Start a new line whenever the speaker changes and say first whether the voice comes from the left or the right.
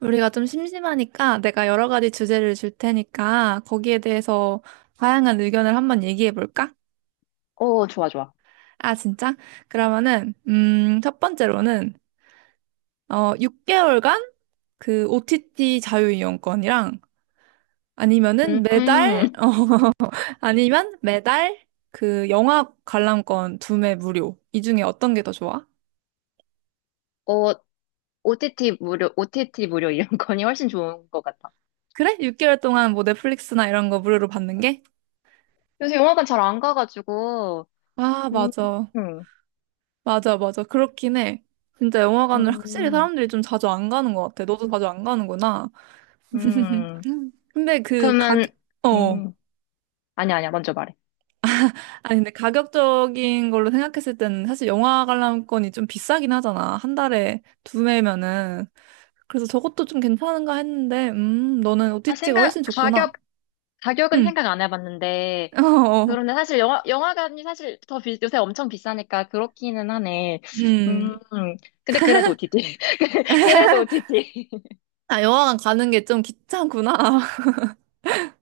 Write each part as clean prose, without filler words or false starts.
right: 우리가 좀 심심하니까 내가 여러 가지 주제를 줄 테니까 거기에 대해서 다양한 의견을 한번 얘기해 볼까?
left: 어, 좋아, 좋아.
right: 아, 진짜? 그러면은, 첫 번째로는, 6개월간 그 OTT 자유이용권이랑 아니면은 매달,
left: 음,
right: 어, 아니면 매달 그 영화 관람권 2매 무료. 이 중에 어떤 게 더 좋아?
left: 어, OTT 무료, OTT 무료 이런 거니 훨씬 좋은 것 같아.
right: 그래? 6개월 동안 뭐 넷플릭스나 이런 거 무료로 받는 게?
left: 요새 영화관 잘 안 가가지고.
right: 아,
left: 음,
right: 맞아.
left: 음,
right: 맞아, 맞아. 그렇긴 해. 진짜 영화관을 확실히
left: 음,
right: 사람들이 좀 자주 안 가는 것 같아. 너도 자주 안 가는구나.
left: 음.
right: 음. 근데 그
left: 그러면,
right: 가격, 어.
left: 음, 아니야, 아니야, 먼저 말해.
right: 아니, 근데 가격적인 걸로 생각했을 때는 사실 영화 관람권이 좀 비싸긴 하잖아. 한 달에 두 매면은. 그래서 저것도 좀 괜찮은가 했는데, 너는
left: 아,
right: OTT가
left: 생각,
right: 훨씬 좋구나.
left: 가격, 가격은
right: 응,
left: 생각 안 해봤는데,
right: 어, 어.
left: 그런데 사실 영화관이 사실 요새 엄청 비싸니까 그렇기는 하네. 음,
right: 음.
left: 근데 그래도 OTT. 그래도 OTT.
right: 아, 영화관 가는 게 좀 귀찮구나.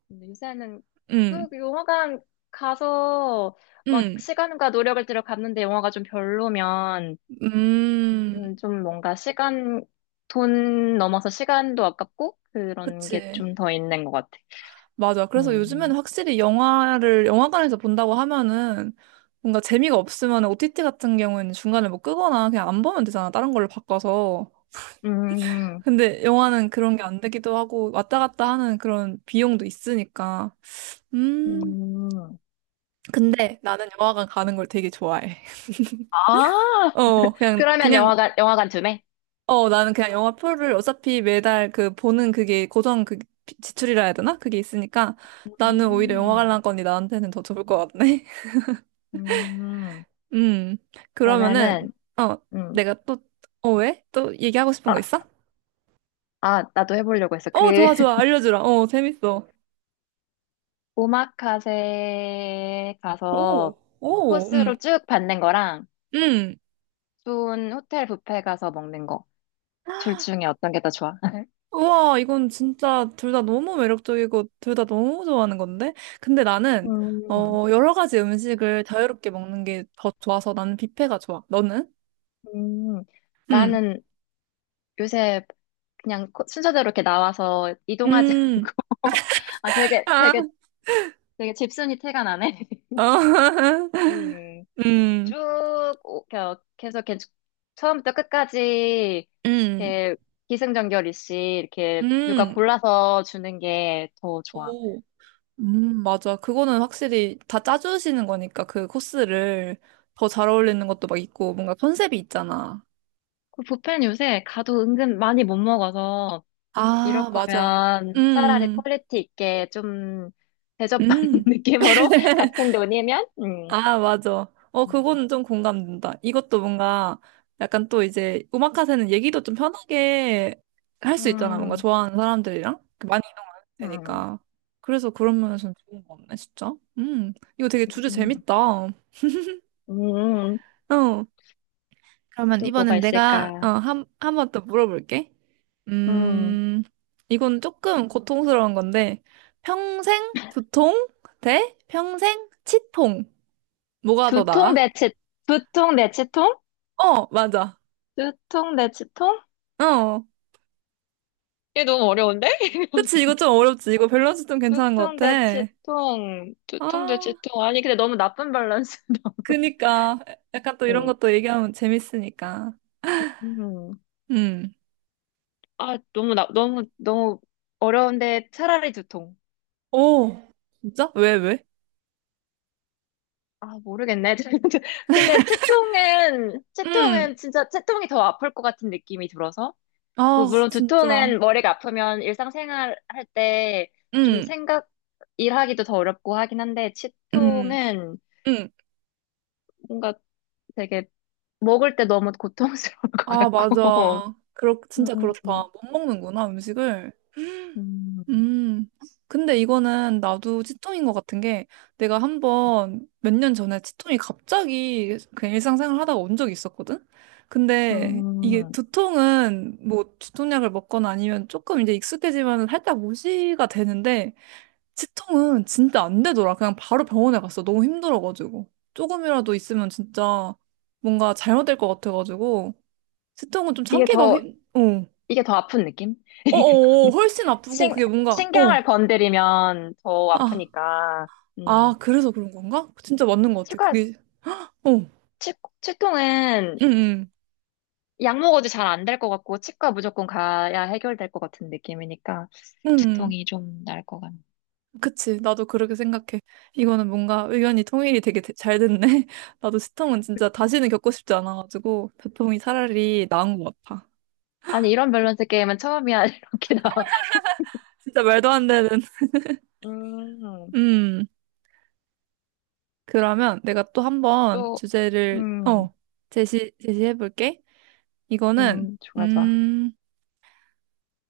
left: 근데 요새는
right: 응,
left: 그 영화관 가서 막
right: 응,
left: 시간과 노력을 들여 갔는데 영화가 좀 별로면
right: 음. 음.
left: 좀 뭔가 돈 넘어서 시간도 아깝고 그런 게
right: 그치.
left: 좀 더 있는 것 같아.
right: 맞아. 그래서 요즘에는
left: 음,
right: 확실히 영화를 영화관에서 본다고 하면은 뭔가 재미가 없으면 OTT 같은 경우에는 중간에 뭐 끄거나 그냥 안 보면 되잖아. 다른 걸로 바꿔서.
left: 음,
right: 근데 영화는 그런 게 안 되기도 하고 왔다 갔다 하는 그런 비용도 있으니까. 음.
left: 음.
right: 근데 나는 영화관 가는 걸 되게 좋아해.
left: 아,
right: 그냥
left: 그러면
right: 그냥
left: 영화관 쯤에?
right: 나는 그냥 영화 표를 어차피 매달 그 보는 그게 고정 그 지출이라 해야 되나? 그게 있으니까 나는 오히려 영화
left: 음,
right: 관람권이 나한테는 더 좋을 것 같네.
left: 음,
right: 음, 그러면은,
left: 그러면은,
right: 어,
left: 음,
right: 내가 또, 왜? 또 얘기하고 싶은
left: 아,
right: 거 있어?
left: 아, 나도 해보려고 했어.
right: 어, 좋아, 좋아. 알려주라. 어, 재밌어.
left: 오마카세
right: 오,
left: 가서
right: 오,
left: 코스로 쭉 받는 거랑
right: 음.
left: 좋은 호텔 뷔페 가서 먹는 거. 둘 중에 어떤 게 더 좋아?
right: 우와, 이건 진짜 둘 다 너무 매력적이고 둘 다 너무 좋아하는 건데? 근데 나는,
left: 음,
right: 여러 가지 음식을 자유롭게 먹는 게 더 좋아서 나는 뷔페가 좋아. 너는?
left: 음.
right: 음,
left: 나는 요새 그냥 순서대로 이렇게 나와서 이동하지 않고.
right: 음,
left: 아,
right: 아,
left: 되게 집순이 티가 나네.
right: 어,
left: 음.
right: 음,
left: 쭉, 계속 이렇게 처음부터 끝까지
right: 음,
left: 이렇게 기승전결 이씨 이렇게 누가
right: 음,
left: 골라서 주는 게 더 좋아.
right: 오. 맞아. 그거는 확실히 다 짜주시는 거니까 그 코스를 더 잘 어울리는 것도 막 있고 뭔가 컨셉이 있잖아.
left: 그 뷔페는 요새 가도 은근 많이 못 먹어서 이럴
right: 아, 맞아.
left: 거면 차라리
right: 음,
left: 퀄리티 있게 좀
right: 음.
left: 대접받는
right: 음.
left: 느낌으로 같은 돈이면.
right: 아, 맞아.
left: 음.
right: 그거는 좀 공감된다. 이것도 뭔가 약간 또 이제 음악 카세는 얘기도 좀 편하게 할 수 있잖아. 뭔가
left: 음,
right: 좋아하는 사람들이랑 그 많이 이동하면
left: 음,
right: 되니까. 그래서 그런 면에서는 좋은 거 같네, 진짜. 이거 되게 주제
left: 음,
right: 재밌다. 어.
left: 음.
right: 그러면
left: 또 뭐가
right: 이번엔 내가
left: 있을까?
right: 한 번 더 물어볼게.
left: 음,
right: 음, 이건 조금 고통스러운 건데, 평생 두통 대 평생 치통. 뭐가 더
left: 두통
right: 나아?
left: 대체 두통 대체통?
right: 어, 맞아.
left: 두통 대체통?
right: 어.
left: 이게 너무 어려운데?
right: 그치, 이거 좀 어렵지. 이거 밸런스 좀 괜찮은 것
left: 두통
right: 같아.
left: 대체통, 두통
right: 아,
left: 대체통. 아니 근데 너무 나쁜 밸런스.
right: 그니까. 약간 또 이런 것도 얘기하면 재밌으니까.
left: 음.
right: 음.
left: 아, 너무 어려운데 차라리 두통.
right: 오, 진짜? 왜, 왜?
left: 아, 모르겠네. 근데
right: 음.
left: 채통은 진짜 채통이 더 아플 것 같은 느낌이 들어서. 뭐,
right: 아,
left: 물론
right: 진짜.
left: 두통은 머리가 아프면 일상생활 할 때 좀
right: 음,
left: 일하기도 더 어렵고 하긴 한데, 치통
right: 음,
left: 은
right: 음.
left: 뭔가 되게 먹을 때 너무 고통스러울 것
right: 아,
left: 같고.
right: 맞아. 진짜
left: 음,
right: 그렇다.
left: 음,
right: 못 먹는구나, 음식을. 음, 근데 이거는 나도 치통인 것 같은 게 내가 한번 몇 년 전에 치통이 갑자기 그냥 일상생활 하다가 온 적이 있었거든? 근데 이게
left: 음.
right: 두통은 뭐 두통약을 먹거나 아니면 조금 이제 익숙해지면 살짝 무시가 되는데 치통은 진짜 안 되더라. 그냥 바로 병원에 갔어. 너무 힘들어가지고. 조금이라도 있으면 진짜 뭔가 잘못될 것 같아가지고 치통은 좀
left: 이게
right: 참기가
left: 더,
right: 힘.
left: 이게 더 아픈 느낌?
right: 어어어, 훨씬 아프고
left: 신,
right: 그게 뭔가,
left: 신경을
right: 어.
left: 건드리면 더
right: 아,
left: 아프니까.
right: 아,
left: 음,
right: 그래서 그런 건가? 진짜 맞는 것 같아.
left: 치과,
right: 그게, 응,
left: 치, 치통은
right: 응,
left: 약 먹어도 잘 안될 것 같고, 치과 무조건 가야 해결될 것 같은 느낌이니까,
right: 응. 응.
left: 치통이 좀 날 것 같네.
right: 그치. 나도 그렇게 생각해. 이거는 뭔가 의견이 통일이 되게 잘 됐네. 나도 시통은 진짜 다시는 겪고 싶지 않아가지고, 두통이 차라리 나은 것 같아.
left: 아니, 이런 밸런스 게임은 처음이야, 이렇게 나와.
right: 진짜 말도 안 되는.
left: 음,
right: 음, 그러면 내가 또 한번
left: 또,
right: 주제를,
left: 음,
right: 제시해볼게. 이거는,
left: 좋아, 좋아.
right: 음,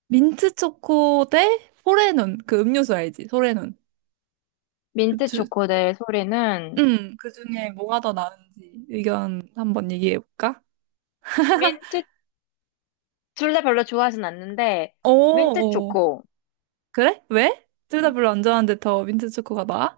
right: 민트 초코 대 포레눈. 그 음료수 알지? 소레눈. 그
left: 민트
right: 주,
left: 초코 대 소리는.
right: 그 중에 뭐가 더 나은지 의견 한번 얘기해 볼까?
left: 민트, 둘 다 별로 좋아하진 않는데, 민트
right: 오오,
left: 초코.
right: 그래? 왜? 둘 다 별로 안 좋아하는데 더 민트 초코가 나아?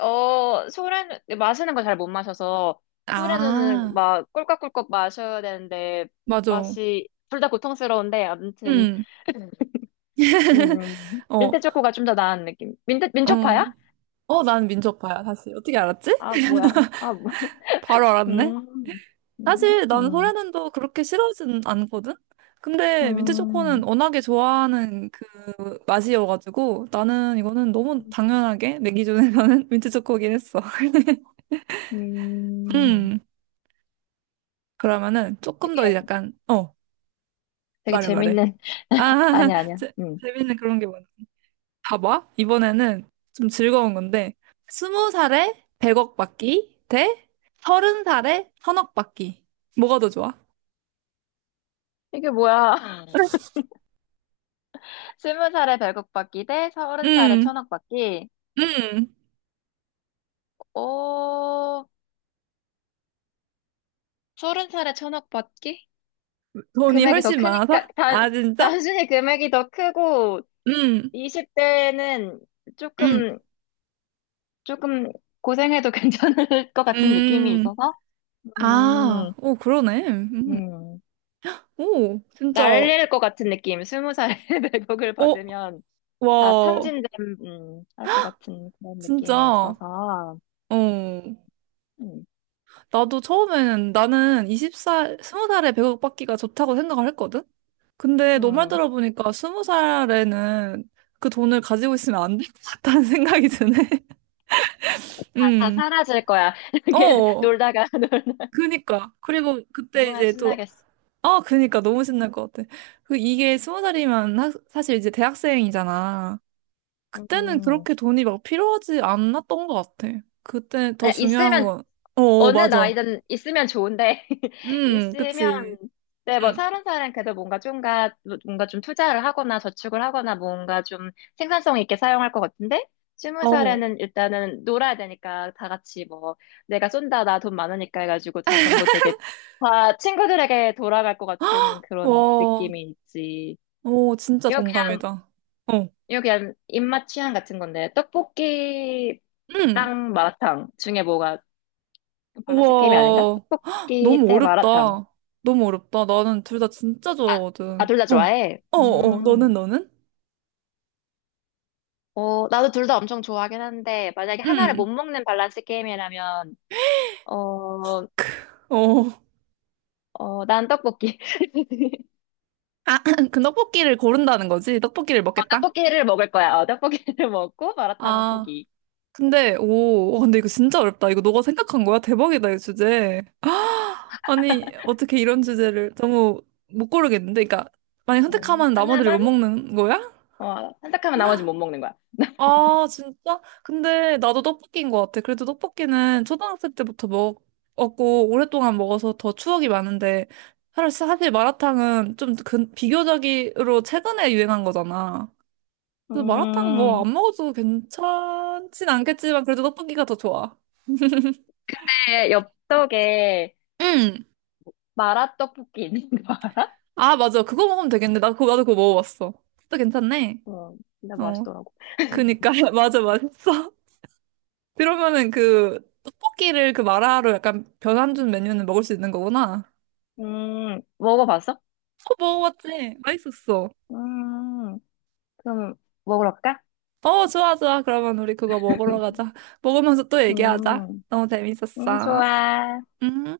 left: 어, 소래는 마시는 걸 잘 못 마셔서, 소래는
right: 아,
left: 막 꿀꺽꿀꺽 마셔야 되는데,
right: 맞아.
left: 둘 다 고통스러운데, 아무튼.
right: 음, 어,
left: 민트 초코가 좀 더 나은 느낌.
right: 어,
left: 민초파야?
right: 어, 난 민초파야, 사실. 어떻게 알았지?
left: 아, 뭐야. 아, 뭐.
right: 바로 알았네.
left: 음, 음,
right: 사실 난
left: 음,
right: 소래는도 그렇게 싫어하진 않거든? 근데 민트초코는
left: 음,
right: 워낙에 좋아하는 그 맛이어가지고 나는 이거는 너무 당연하게 내 기준에서는 민트초코긴 했어.
left: 음.
right: 그러면은 조금 더 약간
left: 되게
right: 말해 말해.
left: 재밌는,
right: 아,
left: 아니, 야 아니야. 아니야.
right: 재,
left: 음.
right: 재밌는 그런 게 많아. 봐봐, 이번에는 좀 즐거운 건데 20살에 100억 받기 대 30살에 1,000억 받기, 뭐가 더 좋아?
left: 이게 뭐야. 20살에 100억 받기 대 30살에
right: 음,
left: 1000억 받기.
right: 음.
left: 오, 30살에 천억 받기?
right: 돈이
left: 금액이 더
right: 훨씬 많아서?
left: 크니까,
right: 아, 진짜?
left: 단순히 금액이 더 크고,
right: 음,
left: 20대는
right: 음,
left: 조금, 조금 고생해도 괜찮을 것 같은 느낌이
right: 음.
left: 있어서. 음,
right: 아, 오, 그러네. 음.
left: 음.
right: 오, 진짜.
left: 날릴 것 같은 느낌. 20살에 1억을
right: 오,
left: 받으면 다
right: 와,
left: 탕진됨. 할것 같은 그런 느낌이
right: 진짜.
left: 있어서.
right: 어.
left: 음,
right: 나도 처음에는 나는 20살에 100억 받기가 좋다고 생각을 했거든? 근데 너 말
left: 음.
right: 들어보니까 20살에는 그 돈을 가지고 있으면 안 될 것 같다는 생각이 드네.
left: 다
right: 음,
left: 사라질 거야. 이렇게
right: 어,
left: 놀다가, 놀-
right: 그니까. 그리고 그때
left: 얼마나
right: 이제 또,
left: 신나겠어.
right: 아, 그니까 너무 신날 것 같아. 그 이게 20살이면 사실 이제 대학생이잖아. 그때는
left: 음.
right: 그렇게 돈이 막 필요하지 않았던 것 같아. 그때 더
left: 아,
right: 중요한
left: 있으면
right: 건, 어,
left: 어느
right: 맞아.
left: 나이든 있으면 좋은데, 있으면.
right: 그치.
left: 네, 뭐,
right: 응.
left: 30살은 그래도 뭔가 좀 투자를 하거나 저축을 하거나 뭔가 좀 생산성 있게 사용할 것 같은데, 스무
right: 어.
left: 살에는 일단은 놀아야 되니까 다 같이 뭐, 내가 쏜다, 나 돈 많으니까 해가지고 다 전부 되게 다 친구들에게 돌아갈 것 같은 그런
right: 와,
left: 느낌이 있지.
right: 오, 진짜
left: 이거 그냥,
right: 동감이다. 어.
left: 이거 그냥 입맛 취향 같은 건데,
right: 응.
left: 떡볶이랑 마라탕 중에 뭐가 밸런스 게임이 아닌가?
right: 우와.
left: 떡볶이
right: 너무
left: 대 마라탕.
right: 어렵다. 너무 어렵다. 나는 둘 다 진짜
left: 아,
right: 좋아하거든.
left: 둘 다
right: 어.
left: 좋아해?
right: 어, 어. 너는,
left: 음.
right: 너는?
left: 어, 나도 둘 다 엄청 좋아하긴 한데, 만약에 하나를 못
right: 응.
left: 먹는 밸런스 게임이라면, 어,
right: 어.
left: 난 떡볶이.
right: 아, 그 떡볶이를 고른다는 거지? 떡볶이를 먹겠다?
left: 떡볶이를 먹을 거야. 떡볶이를 먹고 마라탕을
right: 아.
left: 포기.
right: 근데, 오. 와, 근데 이거 진짜 어렵다. 이거 너가 생각한 거야? 대박이다, 이 주제. 아니, 어떻게 이런 주제를. 너무 못 고르겠는데? 그러니까, 만약
left: 음,
right: 선택하면 나머지를 못
left: 하나만,
right: 먹는 거야?
left: 선택하면 나머지 못 먹는 거야.
right: 아, 진짜? 근데 나도 떡볶이인 것 같아. 그래도 떡볶이는 초등학생 때부터 먹었고, 오랫동안 먹어서 더 추억이 많은데, 사실 마라탕은 좀 비교적으로 최근에 유행한 거잖아. 그래서 마라탕 뭐
left: 음.
right: 안 먹어도 괜찮진 않겠지만, 그래도 떡볶이가 더 좋아.
left: 내 엽떡에
right: 응!
left: 마라떡볶이 있는 거 알아?
right: 아, 맞아. 그거 먹으면 되겠네. 나도 그거 먹어봤어. 또 괜찮네.
left: 어, 진짜
right: 어.
left: 맛있더라고.
right: 그니까. 맞아, 맛있어. 그러면은 그, 떡볶이를 그 마라로 약간 변환 준 메뉴는 먹을 수 있는 거구나.
left: 먹어봤어?
right: 어, 먹어봤지? 맛있었어.
left: 음. 그럼 먹으러 갈까?
right: 어, 좋아, 좋아. 그러면 우리 그거 먹으러 가자. 먹으면서 또 얘기하자.
left: 음,
right: 너무 재밌었어.
left: 좋아.
right: 음.